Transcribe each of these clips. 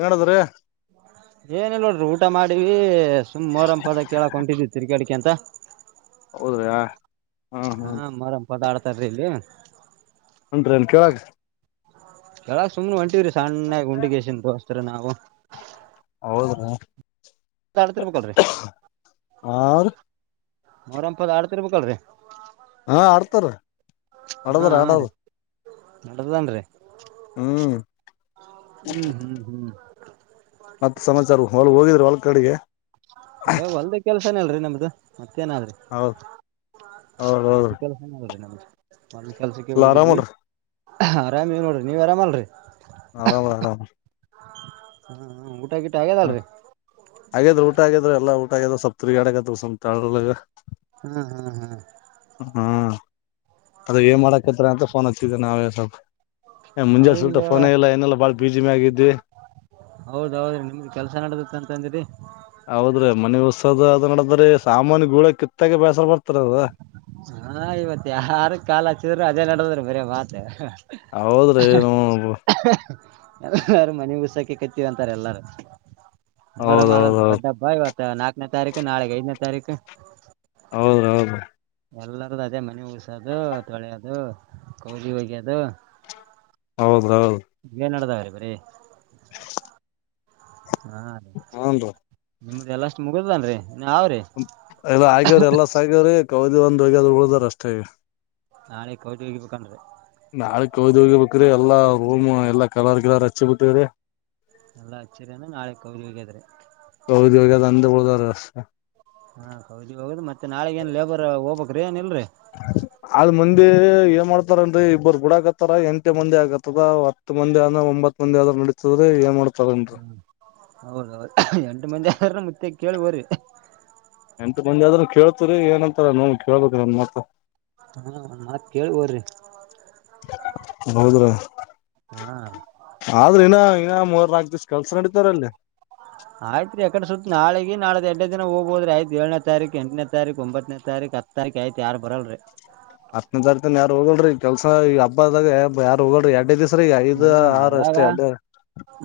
ಹೇಳದ್ರೀ ಏನಿಲ್ಲ ನೋಡ್ರಿ ಊಟ ಮಾಡಿವವಿ ಸುಮ್ ಮೋರಂ ಪದ ಕೇಳಕ್ ಹೊಂಟಿದ್ವಿ ತಿರ್ಗಾಡಿಕೆ ಅಂತ ಹೌದ್ರಯ ಹಾ ಮರಮ ಪದಾರ್ಥ ತರ್ಲಿಲ್ಲ [inaudible] ಹೌದ್ರಿ ನಂಗ್ ಕೆಳಕ್ಕೆ ಕೆಳಗ್ ಸುಮ್ನೆ ಹೊಂಟಿವ್ರೀ ಸಣ್ಣ [unintelligible] ದೋಸ್ತ್ರು ನಾವು ಹೌದ್ರಾ ತಾಡ್ತಿರ್ಬೇಕಲ್ರಿ ಆರ್ ಮರಿ ಅಂತದ್ ಹಾಲ್ ಕರಿಬೇಕ್ ಅಲ್ರಿ ಹಾ ಆಡ್ತಾರ ಆಡದ್ರ ಆಡದು ನಡದದನ್ರಿ ಹ್ಮ್ ಹ್ಮ್ ಹ್ಮ್ ಹ್ಮ್ ಮತ್ತ ಸಮಾಚಾರ ಹೊ ಹೋಗಿದ್ರು ಕಡಿಗೆ [unintelligible] ಹೊಲ್ದಾಗ್ ಕೆಲ್ಸ್ [unintelligible] ಅಲ್ರಿ ನಮ್ದು ಏನಾದ್ರಿ ಹೌದ್ ಹೌದ್ ಹೌದ್ರಿ ಅಲ್ಲಿ ಕೆಲಸಏನೋರಿ ನಮ್ಗೆ [inaudible] ಮಲ್ಲಿ ಕೆಲ್ಸಕ್ಕೆ ಎಲ್ಲ ಹೋಗಿದ್ವಿ ಆರಾಮಲ್ರಿ ಆರಾಮದೀವ್ ನೀವ್ ಆರಾಮಲ್ರಿ ಆರಾಮ್ ಹ್ಮ್ ಹ್ಮ್ ಹ್ಮ ಹಾಗಾದ್ರೆ ಊಟ ಆಗ ಗೆ ಎಲ್ಲ ಊಟ ಆಗ್ಯದೆ ಸೊಪ್ ತಿರ್ಗ್ಯಾಡ ಕತೀವ್ ಸುಮ್ [unintelligible] ಹ್ಮ್ ಹ್ಮ್ ಹ್ಮ್ ಹ್ಮ ಅದ ಏನ್ ಮಾಡಾಕತ್ ಅಂತ ಫೋನ್ ಹತ್ತಿದ ನಾವೇ ಸ್ವಲ್ಪ ಏ ನಾವ್ ಮುಂಜಾನೆ ಸ್ವಲ್ಪ ಹಿಂಗ ಫೋನ ಇಲ್ಲ ಏನೆಲ್ಲ ಬಾಳ ಬಿಝಿನೆ ಆಗಿದ್ವಿ ಹೌದೌದ್ರಿ ನಿಮ್ದು ಕೆಲ್ಸ ನಡಿತೈತ್ ಅಂತಂದ್ರಿ ಮನಿ ತ್ತಗಿ ಬ್ಯಾಸರ ಬರ್ತದ [unintelligible] ಹಾ ಇವತ್ ಯಾರು ಕಾಲ್ [unintelligible] ಬರೀ ಮಾತ ಹೌದ್ರಿನು [unintelligible] ಕತ್ತೀವಿ ಅಂತಾರೆ ಎಲ್ಲಾರು ನರ ಮಾಲ್ ಹೌದೌದೌದು ದೊಡ್ಡ ಹಬ್ಬ ಇವತ್ತು ನಾಲ್ಕನೇ ತಾರೀಕು ನಾಳೆಗೆ ಐದನೇ ತಾರೀಕು ಹೌದ ಹೌದು ಎಲ್ಲಾರ್ದು ಅದೇ ಮನೆ ಉಊಸೋದು ತೊಳೆಯದು ಕೌಲಿ ಹೋಗ್ಯದು ಹೌದು ಹೌದ್ ಎ ಹಾ ರೀ ಹೂನ್ ರೀ ನಿಮ್ದ್ ಎಲ್ಲ ಅಷ್ಟ್ ಮುಗುದನ್ರಿ ಇನ್ನ ಅವ್ರಿ ಎಲ್ಲ ಆಗ್ಯವ್ರಿ ಎಲ್ಲ ಸಗ್ಯವ್ರಿ. ಕವದಿ ಒಂದು ಒಗ್ಗೆದ ಉಳ್ಳ ದ್ದರಿ ಅಷ್ಟೇ ಈಗ ನಾಳೆ [unintelligible] ಹಿಡಿಬೇಕಂದ್ರೆ ನಾಳೆಕ್ ಹೋಳಿ ಹೋಡಿಬೇಕ್ರಿ ಎಲ್ಲಾ ರೂಮ್ ಎಲ್ಲಾ ಕಲರ್ ಗಿಲರ್ ಹಚ್ಚಿ ಬಿಟ್ಟಿವ್ರಿ ಎಲ್ಲಾ ಅಚ್ಚರಿಯನ್ನು ನಾಳೆ [unintelligible] ಹಾಗಾದ್ರೆ ಅಂದು ಹೋಗ್ಯಾರು [inaudible] ಹಾ ಹೌದಿ ಹೌದು ಮತ್ತೆ ನಾಳೆಗ್ ಏನ್ ಲೇಬರ್ ಹೋಬೋಕ್ರಿ ಏನ್ ಇಲ್ರಿ ಆದದ್ ಮಂದಿ ಏನ್ ಮಾಡ್ತಾರನ್ರಿ ಇಬ್ಬರ್ ಗುಡಕತ್ತಾರ ಎಂಟೇ ಮಂದಿ ಆಕತ್ತದ ಹತ್ ಮಂದಿ ಆದನ ಒಂಬತ್ ಮಂದಿ ಆದ್ರ ನಡತದ್ರಿ ಏನ್ ಮಾಡ್ತಾರನ್ರಿ ಕೇಳುವರಿ ಎಂತ ಮಂದಿ ಆದ್ರೂ ಕೇಳ್ತವ್ರಿ ಏನಂತಾರ ನೋಡ್ಬ್ ಕೇಳ್ಬೇಕ್ರೀ [unintelligible] ಹೂ ಮತ್ ಕೇಳ್ದೆ ರೀ [unintelligible] ಆದ್ರೆ ಇನ್ನ ಇನ್ನ ಆಗತ್ ಕೆಲಸ ನಡೀತಾರಲ್ಲಿ ಆಯ್ತ್ ಎಕಡೆ ಸುತ್ತ ನಾಳ ನಾಳೆ ಎಡ್ ದ ಹೋದ್ರ ಐ್ ಏನೇ ತಾರೀಕ್ ಎಂಟನೇ ತಾರೀು ಒಂಬನ ತಾರೀಕ್ ಹ ತಾರೀಕು ಐತ ಯಾರ ಬರಲ್ರರಿ ಹತ್ತನ ತಾರೀತನ್ ಯಾರು ಹೋಗೋಲ್ರಿಿ ಕೆಲ್ಸಾ ಈ ಹಬ್ಬದಾಗ ಯಾರ್ ಹೋಗಲ್ರಿ ಎರಡೇ ದಿವ್ ಹಾ ಅದ್ರಾಗ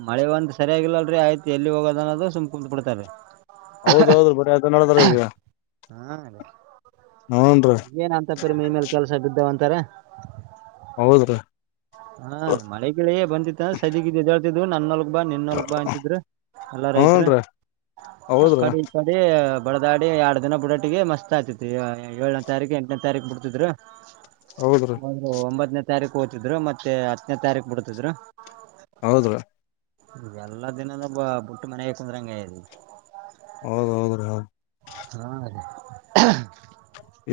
ಮಳೆ ಒಂದು ಸರಿಯಾಗಿಲ್ಲ ಆಯ್ತ ಎಲ್ಲಿ ಹೋಗದ ಅನ್ನೋದು ಸುಮ್ ಕುತ್ ಬಿಡ್ತಾರೆ ಹೌದ್ದ್ರಿ ಬರಿ ಆಯ್ತ ನಡದಾರ ಈಗ ಹಾ ರೀ ಹ್ನ್ರಿೀ ತ್ತರ ಹೌದ್ರೀ ಹಾ ಮಳೆಗಳೇ ಬಂದಿತ್ತು ಸದಗಿದ್ದ ಜ ನನ್ನ ಬಾ ನಿನ್ನೊಲ್ ಬಾ ಅಂತಿದ್ರ ಎಲ್ಲ ರೈತ್ ಹೂನ್ ರೀ ಹೌದ್ರಿ ಕಡೆ ಕಡೆ [inaudible] ಬಡದಾಡಿ ಎರಡ್ ದಿನ ಬ ಬಿುಡೋಟ್ಟಿಗೆ ಮಸ್ತ್ ಆಯತಿ ಏಳನೇ ತಾರೀಕು ಎಂಟನೇ ತಾರೀಕು ಬಿಡ್ತಿದ್ರು ಹೌದ್ರಿ ಹ ಒಂಬತ್ತನೇ ತಾರೀಕು ಕೋತಿದ್ ಮತ್ತೆ ಮತ್ತೆ ಹತ್ತನೇ ತಾರೀಕು ಬಿಡ್ತಿದ್ರು ಹೌದ್ರಾ ಇ ಎಲ್ಲಾ ದಿನನ ಬ ಬುಟ್ಟ ಮನೆಗೆ ಕುಂದ್ರಂಗದೆ ಹೌದ್ದ್ರಾ ಹಾ ರೀ [unintelligible]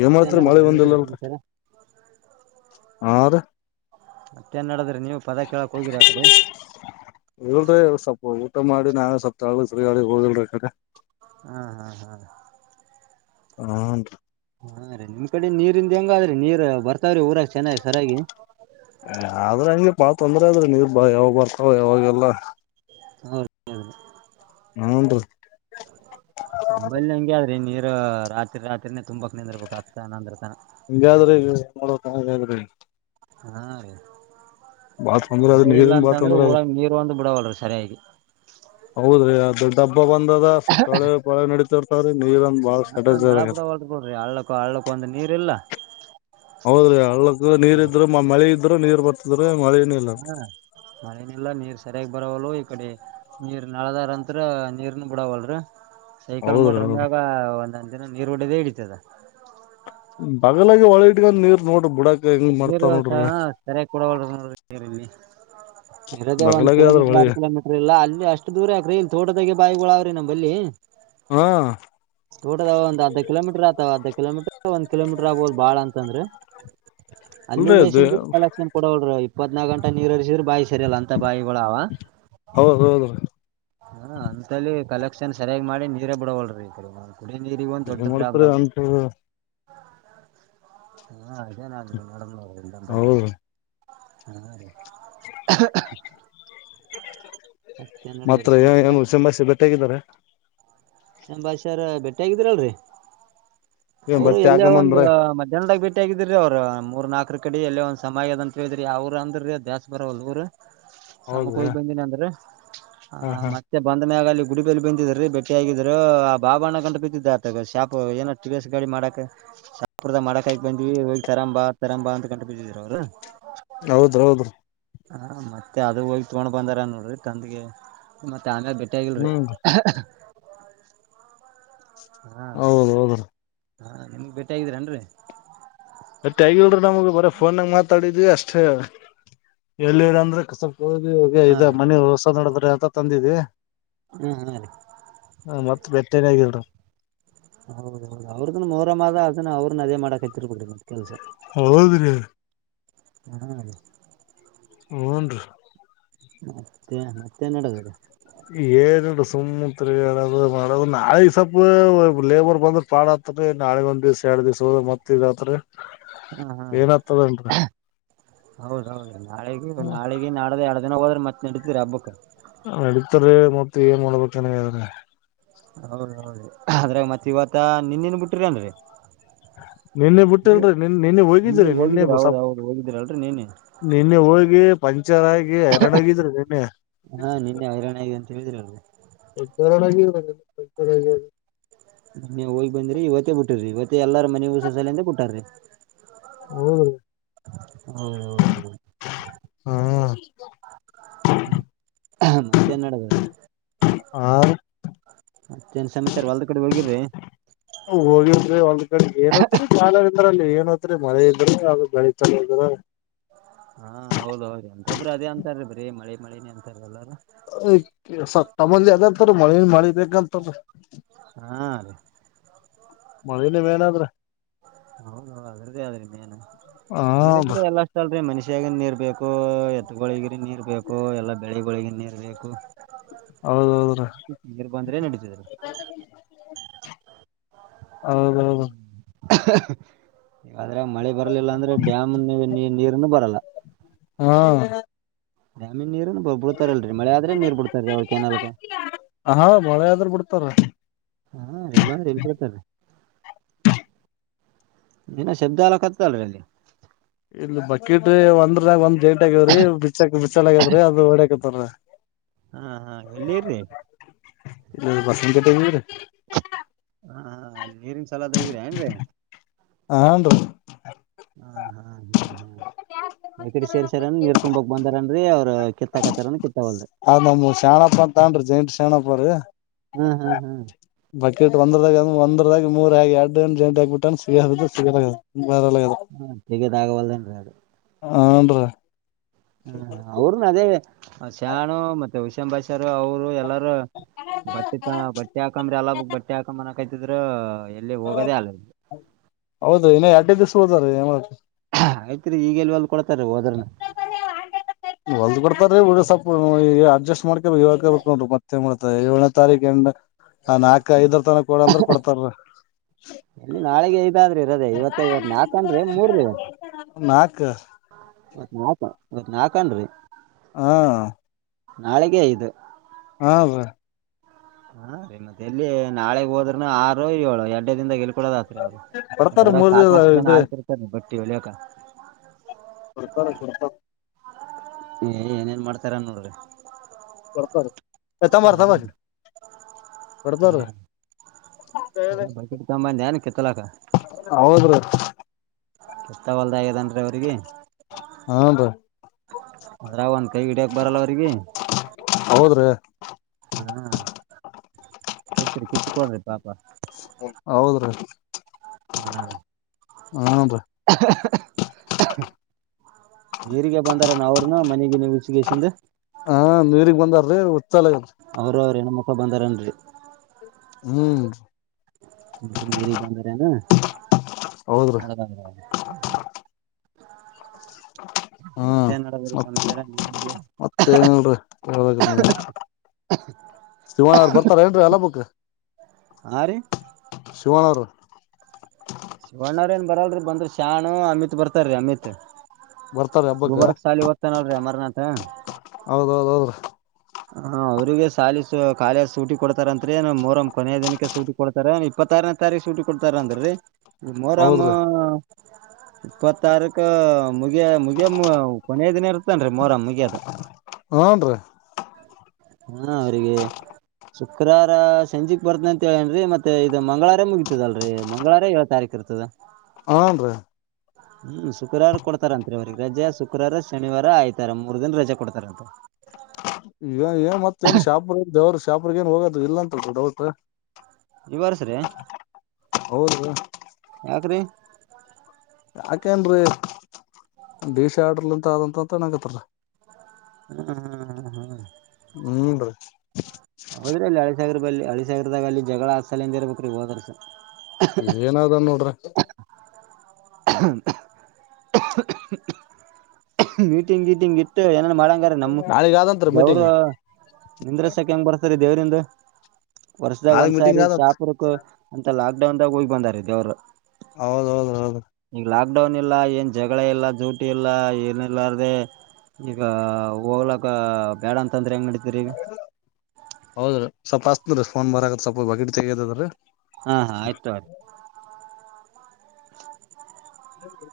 ಏ ಮತ್ತೇನ್ ಮಾಡತ್ರ ಮಳೆ ನಡದ್ರಿ ನಿಮ್ ಕಡೆ ಬಂದಿಲ್ಲಲ್ರ ಸಮಾಚಾರ. ಮತ್ತೆನ್ನಡದ್ರ [inaudible] ನೀವು ಪದ ಕೇಳಕ್ ಹೋಗಿರಿ ಆ ಕಡೆ ಊ ಮಾಡ ನಾವೇ ಸಪ್ತಗಾಗೆ ಹೋಗಿಲ್ [inaudible] ಹ್ಮ್ ಹ್ಮ್ ಹ್ಮ್ ಹನ್ ರಿ ಹಾ ರೀ ನಿಮ್ ಕಡೆ ನೀರಿಂದ ಹೆಂಗಾದ್ರಿ ನೀರ್ ಬರ್ತಾವ್ರಿ ಊರಾಕ ಚೆನ್ನಾಗಿ ಸರಿಗಿ ಆದ್ರೆ ಹಂಗೆ ಪಾಳ ತೊಂದ್ರೆ ಆದದ್ರೆ ನೀರ್ ಬಾ ಯಾವಾಗ ಬರ್ತಾವ ಯಾವಾಗೆಲ್ಲ ಅವ ಹನ್ ರೀ ನಂಬಲಿ ಹೆಂಗ್ರಿ ನೀರು ರಾತ್ರಿ ರಾತ್ರಿನ ತುಂಬಾಕ್ನಂದ ಇರ್ಬೇಕು ಆಗ್ತಾ ಅಂದ್ರತನ ಹಂಗಾದ್ರಿ ಈಗ ಮಾಡೋ ಚನ್ನಾದ್ರಿ ಹಾ ರೀ ಬಾ ತೊಂದ್ರೆ ಅದ ಮಳೆ ಇಲ್ಲ ನೀರಿನ್ ಅಂತ ಬಾ ಅಂದ್ರೆ ತೊಂದ್ರೆ ಅದು ಊರಾಗ ನೀರ್ ಒಂದು ಬಿಡವಲ್ರಿ ಸರಿಯಾಗಿ ಹೌದ್ರಿ ಅ ದೊಡ್ಡ ಹಬ್ಬ ಬಂದದ ಸ್ವಲ್ಪ ಪಾಳೆ ನಡತದ ಸರಿ [unintelligible] ಹ ನಳ ಬಿಡವಲ್ಲ ನೂಡ್ರಿ ಹಳ್ಳಕ್ಕ ಹಳ್ಳ್ಳಕ್ಕೊಂದಂದು ನೀರ್ಲ್ಲಾ ಹೌದ್ರಿ ಹಳ್ಳಕ್ಕ ನೀರ್ ಇದ್ರು ಮಳೆ ಇದ ನೀರ್ ಬರ್ತ ಮಳೆ ನ ಇಲ್ಲ ಸರಗ್ ಬರವಲ್ ಈ ಕಡೆ ನೀರ್ ನಳದಾರ ಅಂತ್ರ ನೀರನ ಬಿಡವಲ್ರ ಸೈಕಲ್ ಹೌದ್ರಿ ಮೋಟರ್ ಹೌದ್ರಿ ಮಾಗ ಒಂದ ನ ನೀರ್ವಡದೇ ಇಡಿತದ ಬಗಲ ಒಳಿಗ ನೀರ್ ನೋಡ್ರಿ ಬಿಡ ನೀರುಸ ಸರಿಯಾಗಿ ಕೊಡಲ್ ನೋಡ ನೀರಿಲ್ಲಿ ಇರದೇ ಒಂದ್ ಬಗಲಾಗ ಆದ್ರ ಕಿಲೋಮೀಟರ್ ಹೊಳಿ ಎರಡ ಕಿಲೋಮೀಟರ್ ಇಲ್ಲ ಅಲ್ಲಿ ಅಷ್ಟು ದೂರ ಆಕರಿ ಇ ತೋಟದೆ ಬಾಯಿಗಳು ಅವ್ರಿ ನಮ್ಲ್ಲಿ ಹಾ ತೋಟದಾವ ಒಂದು ಅರ್ಧಕ್ಕೆ ಕಿಲೋಮೀಟರ್ ಆತಾವ ಅರ್ಧ ಕಿಲೋಮೀಟರ್ ಒಂದ ಕಿಲೋಮೀಟರ್ ಆಗ್ಬಹದು ಬಾಳ ಅಂತಂದ್ರೆ ಅಲ್ಲಿ ಅಲ್ರಿ ಅದು ದೇಶಿಂದ ಕಲೆಕ್ಷನ್ ಕೊಡೋಳ್ರ ಹದ್ನಾಕ ಗಟ ನೀರುರಿಸಿದ್ ಬಾಯಿ ಸರಿಲ್ಲ ಅಂತ ಬಾಯಿಗಳಾವ ಹೌದ ಹೌದ್ರಿ ಅಂತ್ಯ ಕಲೆಟ ಎಕ್ಷನ್ ಸರಿಯಾಗಿ ಮಾಡಿ ನೀರೇ ಬಿಡವಲ್ ರರಿ ಕುಡ ನೀರಿಗ ಒಂದು ದೊಡ್ಡ ಏನ್ ಮಾಡ್ತರಿ ಪ್ರಾಬ್ಲಮ ಅಂತ ಹಾ ಅದ ನ ಬಲ್ಲಂದ್ರ ಹೌದ್ರಿ ಹ್ಮ ಮಾತ್ರ ಏನುಂಬಸಿ ಬೆಟ್ಟಾಗಿದ್ದಾರೆ [unintelligible] ಸಂಭಾಷರ ಬೆಟ್ಟೆ ಆಗಿದ್ರಲ್ರರಿ ಏನ್ ಅವರು ಬಟ್ಟೆ ಎಲ್ಲ ಒಂದು ಹಾಕಂಬಂದ್ರ ಮಧ್ಯಾಹ್ನದಾಗ ಭೇಟಿಯಗಿದ್ರು ಇದ್ರೀ ಅವ್ರು ಮೂರ್ ನಾಲ್ಕರ ಕಡಿ ಎಲ್ಲ ಒಂದ ಸಮ ಯಾಗದ ಅಂತ ಹೇಳಿದ್ರಿ ಅವರು ಅಂದ್ರೀ ದೇಸ್ ಬರವಲ್ ಊರು ಸಮ್ಮ ಕ ಹೌದ್ರಿ ಹೋಗಿ ಬಂದನಿ ಅಂದ್ರು ಹಾ ಹ ಹಾ ಮತ್ತೆ ಬಂದ ಮ್ಯಾಗಲಿ ಗುಡಿ ಬಲ್ಲಿ ಬಂದಿದ್ದರೀ ಬೆ ಆಗಿದ್ರು ಆ ಬಾಬ ಅಣ್ಣ ಗಂಟಿ ಬಿದ್ದದ ಏನ ಟಿ ವಿ ಯ ಎಸ್ ಗಾಡಿ ಮಾಡಕ್ ಶಾಪುರ್ದ ಮಾಡಕಾಗಿ ಬಂದ್ವಿ ಹೋಗಿ ತರಂಬಾ ತರಂಬಾ ಅಂತ ಕಂಡು ಬಿದ್ದಿದ್ರು ಅವ್ರು ಹೌದ ಹೌದ್ರ ಹ ಮತ್ತೆ ಅದು ಹೋಗಿ ತಗೊಂಡ್ ಬಂದಾರ ನೋಡ್ರಿ ತಂದಗೆ ಮ ಆಮೇಲೆ ಬೆಟ್ಟಿ ಆಗಿಲ್ರಿ ಹ್ಮ್ ಹಾ ಹೌದೌದ್ರೀ ಹಾ ನಿಮಗ್ ಬೇಟೆ ಆಗಿದ್ದೀರನ್ರಿ ಅತ್ತ ಆಗಿಲ್ರಿೀ ನಮಗೆ ಬರ ಫೋನ್ಾಗ ಮಾತಾಡಿದ್ವಿ ಅಷ್ಟೇ ಎಲ್ಲಿರ ಅಂದ್ರೆ ಹೋಗಿ ಹೋಗ ಇ ಹಾ ಮನಿ ಹೊಸ ನಡದ್ರೆ ಅಂತ ತಂದಿದ್ದಿ ರೀ ಹಾ ಹಾ ರೀ ಹ ಮತ್ತ ಬೆಟ್ಟನೆೇ ಆಗದ್ರಿ ಹೌದೌದು ಅವ್ರದನ್ ಮೋರವ ಅದನ್ನ ಅವ್ರನ್ನ ಅದೇ ಮಾಡಕ್ ಹತ್ತಿರ್ಬ ಬಿಡ ಕೆಲ್ಸ ಹೌದ್ರಿ ನನ [unintelligible] ಹ್ನ್ೀ ಮತ್ತೆ ಮತ್ತೆ ನಡದಾರೆ ಏನೀ ಸುಮತ್ೀದ ಮಾಡ ನಾಳೆ ಸ್ವಲ್ ಲೇಬರ್ ಬಂದ್ರ ಪಾಡತ್ರಿ ನಾಳೆ ಒಂದ್ ದಿವ್ ಎರಡ್ ದಿವ್ ಹೋದ ಮತ್ ಇದತ್ರಿ ಹಾ ಹಾ ಏನತದನ್ರ ಹೌದೌದು ನಾಳೆಗೆ ನಾಳಿಗೆ ನಾಡ್ದ ಜನ ಹೋದ್ರೆ ಮತ್ ನಡತೀರಿ ಹಬ್ಬಕ್ ಹ ನಡಿತಾರೆ ಮತ್ತ ಏನ್ ಮಾಡೋಡ್ಬೇಕನ ಅ್ರ ಹೌದ ಹೌದು ಅದ್ರಾಗ ಮತ್ತೆ ಇವತ್ತ ನೀನ್ೇನ್ ಬಿಟ್ಟಿರಿನ್ರರಿ ನಿನ್ನೆ ಬಿಟ್ಟಿಲ್ರಿ ನಿನ್ ನಿನ್ನೆ ಹೋಗಿದ್ದಿ್ರರಿ ನಿನ್ನೆ ಹೋಗಿದ್ರ ಹೌದ ಹೌದು ಹೋಗಿದ್ರಲ್ರರಿ ನಿನ್ನೆ ನಿನ್ನೆ ಹೋಗಿ ಚಾರ ಹರಡಾಗಿದ್ರ ನಿನ್ನೇ ಹಾ ನಿನ್ನೆ ಹೈರಾಣ ಆಗಿ ಅಂತ ಹೇಳಿದ್ರಲ್ರಿ [unintelligible] ತ [unintelligible] ನೀ ಹೋಗಿ ಬಂದ್ರಿ ಇವತ್ತೆ ಬಿಟ್ಟ್ರಿತ್ತ ಎಲ್ಲಾರ ಮನೆಗೂ ಸಸ ಸಲಿಂದ ಕೊಟ್ಟ್ರೀ ಹೌದ್ರಿ ಹೌದ ಹೌದುಮ ಹಾ ಮತ್ತೆ ನಡದದು ಹ ಮತ್ತೇನ್ ಸಮಸ್ಯಾರ ಒಲ್ದ ಕಡೆ ಹೊಗಿರ್ರಿ ಹ ಹೋಗಿರ ಒಂದ ಏನ [unintelligible] ್ರಲ್ಲಿ ಏನತ್ರಿ ಮಳೆ ಇದ್ರ ಹಾಗ ಬೆಳಿಿತಲ ಇದ್ರ ಹಾ ಹೌದ ಹೌದು ಅಂತೊಬ್ರು ಅದೇ ಅಂತಾರ ಬ್ರಿ ಮಳೆ ಮಳೇ ನೀ ಅಂತಾರಲ್ಲಾರ ಸತ ಮೆದ [unintelligible] ಮಳೇನ್ ಮಾಡಿ ಬೇಕಂತದ ಹಾೀ ಮಳೇಲಿವೇನಾದ್ರ ಹೌದೌ ಅದ್ರದ್ದೇ ಆದ್ರಿಂದೇಏನು ಹ ನೀರಿದ್ರೆ ಎಲ್ಲ ಅಷ್ಟ ಅಲ್ರಿೀ ಮನಷ ಷ್ಯಗನ್ ನೀರ್ ಬೇಕು ಎತ್ಗಳಿಗರಿ ನೀರ್ ಬೇಕು ಎಲ್ಲಾ ಬೆಳಿಗಳಿಗನ್ ನೀರ್ ಬೇಕು ಹೌದ ಹೌದ್ರಿ ನೀರ್ ಬಂದ್ರೆ ನಡೀತದ್ರಿ ಹೌ [unintelligible] ಯಾದ್ರೆ ಮಳೆ ಬರಲಿಲ್ಲ ಅಂದ್ರೆ ಡ್ಯಾಮ್ ನೀ ನೀರ್ನು ಬರಲ್ಲ ಹಾ ಡೇಮ್ ನೀರ ಬಿಡ್ತಾರಲ್ರರಿ ಮಳೆ ಆದ್ರೆ ನೀರ್ ಬಿಡ್ತಾರೀ ಅವ್ರ ಕೆನಾಲಕ್ ಹ ಮಳೆ ಆದ್ರ ಬಿಡ್ತಾರ ಹ ಇಲ್ಲ ಅಂದ್ರ ಇಲ್ ಬಿಡ್ತಾರೀ ಏನೂ ಶಬ್ದಾವಾ ಕತಲ್ಲ ರಲಿ ಇಲ್ಲಿ ಬಕೆಟ್ ಒಂದ್ರಾಗ ಒಂದ ಗೇಂಟಗವ್ರಿ ಬಿಚ್ಚಕ್ ಬಿಚ್ಚಗದ್ರ ಅದು ಓಡ [unintelligible] ಹಾ ಹಾ ಎಲ್ಲಿರಿ ಇ ಬಸಂತ ಟೇಮೂರ ಹಾ ಹಾ ಅಲ್ಲಿ ನೀರಿನ್ ಸಲದ ಹಗ್ರ ಏನ್ರೀ ಹಾ [unintelligible] ಹಾ ಹಾ್ ಹಾ್ ಹ್ಮ್ ಮೈ ಕಡೆ ಸೇರ್ಸಾರನ್ ನೀರ್ ತುಂಬಕ್ ಬಂದಾರನ್ರರಿ ಅವ್ರ ಕಿತ್ತಾಕತ್ತಾರನ್ ಕಿತ್ತಾವಲ್ ಬೆಯ [unintelligible] ಹ್ಮ್ ಹ್ಮ್ ಹ್ಮ್ ಬಕೆಟ್ ಒಂದದಾಗ ಒಂದದಾಗ ಮೂರಿ ಎರಡ್ ಜಂಟಿ ಆಗ್ಬಿಟ್ಟ ಸಿಗದಾಗೆಲ್ಲ ಸಿಗದಾಗೆಲ್ಲ ಹ ತೆಗದ ಆಗವಲ್ಲ ಎಡು ಹನ್ರಾ ಹ ಅವ್ರನು ಅದೇ ಶಾಣು ಮತ್ತೆ ಹುಷಂ ಬಷರು ಅವರು ಎಲ್ಲಾರ ಬಟ್ಟೆ ತ ಬಟ್ಟೆ ಹಾಕಂಬ್ರಿ ಎಲ್ಲ ಬಕ್ ಬಟ್ಟೆ ಹಾಕನ ಕಟ್ಟಿದ್ರು [unintelligible] ಹೌದು ಇನ್ನು ಎರಡು ದಿಸ [unintelligible] ಆಯ್ತ್ರಿೀ ಈಗೆಲ್ವಲ್ ಕೊಡ್ತಾರ ಹೋದ್ರನ್ನ ಒಲ್ದ್ ಕೊಡ್ತಾರ್ರೀ ಸ್ವಪ ಅಡ್ಜಸ್ಟ್ ಮಾಡ್ಕ ಇ ನೋಡ್ರಿ ಮತ್ತೇ ಮಾಡ್ತ ಏನ ತಾರೀಕ ಎಂಡ್ ನಾಕಕ್ ಐದ [unintelligible] ಎಲ್ಲಿ ನಾಳೆಗೆ ಐದಾದ್ರರು ಇರದೆೇ ಇವತ್ತ ಇವತ್ತು ನಾಲ್ಕನ್ ಮೂರ ಇವತ್ತು ನಾಲ್ಕು ಇವತ್ ನಾಕ ಇವತ್ ನಾಲ್ಕನ್ ರೀ ಹಾ ನಾಳೆಗೆ ಐದು ಹಾ ರಿ ಹಾ ಮತ್ತೆ ಎಲ್ಲಿ ನಾಳಗ್ ಹೋದ್ರೂ ಆರು ಏಳು ಎಡ್ಡ ದಿಂದ ಕೊಡೋದತ್ರಿ ಅವ್ರು ಕೊಡ್ತಾರ ಅದ್ರಾಗ ಮೂರ್ ದಿನ ಸಾಕಷ್ಟು ಜನ ಇದು ಆಯತಿರ್ತಾರೆ ಬಟ್ ಎಳೆಯಕ್ಕ ಹಡ್ಕ ಹಡ್ಕ [inaudible] ಏ ಏನೇನ್ ಮಾಡ್ತಾರ ನೋಡ್ರಿ ಬರ್ತಾರ ಎತ್ತ ಹಾ ಮರ್ತ ಮ ಹಾ ಬರ್ತಾರೀ ಅದೇ ಬಕೆಟ್ ತಗೊಂಬಂದ್ಯಾನ್ ಕಿತ್ತಲಕ ಹೌದ್ರೀ ಕತ ಬಲದ ಆದ ಅ ವರಿಗೆ ಹನ್ ರೀ ಅದ್ರಾವಂತ ಕೈ ಗಿಡಿಯಕ ಬರಲ್ಲ ಅವ್ರರಿಗೆ ಹೌದ್ರಿ ಹ್ಮ್ ಕಿತ್ತರಿ ಕಿತ್ತಕಳ್ರಿ ಪಾಪ ಹೌದ್ರೀ ಹಾ [inaudible] ಹೀರಿಗೆ ಬಂದಾರ ನ ಅವರುನು ಮನೆಗೆ ನೀವು ಈ ಸಿಂಧ್ ಹಾ ನೀರಿಗೆಗ್ ಬಂದಾರ್ರೀ ಉಚ್ಚಾಲ ಅವರು ಅವ್ರ ಏನ್ ಮ ಒಬಂದರನ್ರಿ ಹ್ಮ್ ಬ ಮೇರಿ ಬಂದ ರದ ಹೌದ್ರಿ ಹೌದೌ [inaudible] ಹ [inaudible] ಹ್ಮ ಮ ನೀರಿಗೆ ಮತ್ತ ಏನನ್ರಿ ಹೇಳ್ಬೇಕ ನೀ ಶಿವನ್ ಅವ್ರ ಬರ್ತಾರ ಏನ್ರೀ ಎಲ್ಲ ಬಕ್ ಹಾ ರೀ ಶಿವನರು ಬಣ್ಣ್ರ ಏನ್ ಬರಲ್ರಿ ಬಂದ್ರಿ ಶ್ಯಾಣ್ ಅಮಿತ್ ಬರ್ತಾರೀ ಅಮಿತ್ ಬರ್ತಾರ ಹಬ್ಬಕ್ ಒಬರ್ಕ್ ಶಾಲಿ ಹೊಗನಲ್ರೀ ಅಮರ್ ನಾಥ್ ಬ [inaudible] ಹಾ ಅವ್ರಿಗೆ ಶಾಲಿ ಕಾಲಜ್ ಸೂಟಿ ಕೊಡ್ತಾರ ಅಂತ ರಿ ಮೊಹರ್ ಕೊನೆಯ ದಿನಕ್ಕೆ ಸೂಟಿ ಕೊಡ್ತಾರೆ ಇಪ್ಪತ್ತಾರನೇ ತಾರೀಕು ಸೂಟಿ ಕೊ ಕೊಡ್ತಾರ ಅಂದ್ರ್ರೀ ಮೋರಾಮ ಹೌದ್ರಿ ಇಪ್ಪತ್ತಾರೀಕು ಮುಗಿಯ ಮುಗಿಯ ಕೊನೆಯ ದಿನ ಇರ್ ಇನ್ರಿ ಮೋರ ಮುಗಿಯದ ಹನ್ರಿ ಹಾ ಅವಿಗೆ ಶುಕ್ರವಾರ ಸಂಜೆಕ್ ಬರ್ತನ ಅಂತ ಹೇಳೇನ್ ಮತ್ತೆ ಇದು ಮಂಗಳವಾರ ಮುಗತದಲ್ರರಿ ಮಂಗಳವಾರ ಏಳ ತಾರೀಕ ಇರ್ತದ ಹನ್ ರೀ ಹ್ಮ್ ಶುಕ್ರವಾರ ಕೊಡ್ತಾರಂತ್ರಿ ಅವ್ರಿಗೆ ರಜೆ ಶುಕ್ರವಾರ ಶನಿವಾರ ಆಯ್ತಾರ ಮೂರ್ ದಿನ ರಜೆ ಕೊಡ್ತಾರಂತ ಈ ಏನ್ ಮತ್ತ ಏನ್ ಶಾಪ್ರ ದೇವ್ರರು ಶಾಪ್ರ ಏನ್ ಹೋಗದ ಇಲ್ಲಂತ ದಡ ತ್ ಇವ ವರ್ಸ್ ರಿ ಹೌದು ಯಾಕ್ರೀ. ಯಾಕೇನ್ರೀ ಡಿಶ್ ಆರ್ಡರ್ಂತ ಆದಂತ ಅಂತಣಗತ್ತ ಹ್ಮ್ ಹ್ಮ್ ಹ್ಮ ಹ್ಮ್- ಹ್ಮ್ ನ ರೀ ಹಳ ಸಾಗರ ಬಲ್ಲಿ ಹಳಿ ಸಾಗರದಾಗ ಅಲ್ಲಿ ಜಗಳ ಹ ಸಲಿಂದ ಇರ್ಬೇಕರೀ ಹೋದರ್ ಏನ ಅದಾನ ನೋಡ್ರಿ [inaudible] ಹ್ಮ ಮಿಟಿಂಗ ಗಿಟಿಂಗ ಗಿ ಏನನ್ ಮಾಡಂಗಾರ ನಮ್ ನಾಳಿಗ್ ಆದಂತ್ರಿ ಗವರು ಮೀಟಿಂಗ್ ನಿಂದ್ರಿಸಕ್ಕೆ ಹೆಂಗ್ ಬರ್ತಾರೆ. ದೇವ್ರಂದ ವರ್ಷದಾಗ ನಾಳಿಗ್ ಮೀಟಿಂಗ್ ಒಂದ್ಸಾರಿ ಆದತ್ ಶಾಪುರ್ಕ ಅಂತಲ್ಲ ಆ ದಡ ಅಂದಾಗ ಹೋಗಿ ಬಂದ ಅವ್ರು ಹೌದೌದ ಹೌದು. ಈಗ ಲಾಕ್ ಡೌನ್ ಇಲ್ಲ ಏನ್ ಜಗಳ ಇಲ್ಲ ಜೂಟಿ ಇಲ್ಲ ಏನಿಲ್ಲಾರದೆ ಈಗ ಹೋಗ್ಲಕ್ಕ ಬೇಡಂತಂದ್ರ ಹೆಂಗ ನಡೀತದ ಹೌದ್ರ ಸ್ವಪ ಹಚ್ಚತನ ರೀ ಫೋನ್ ಬರಕತತಿ ಕತ್ ಸ್ವಲ್ಪ ಬಕೇಟ್ ತಗದರಿ ಹಾ ಹಾ ಆಯ್ತು ಆಯ್ತು ಹ್ಮ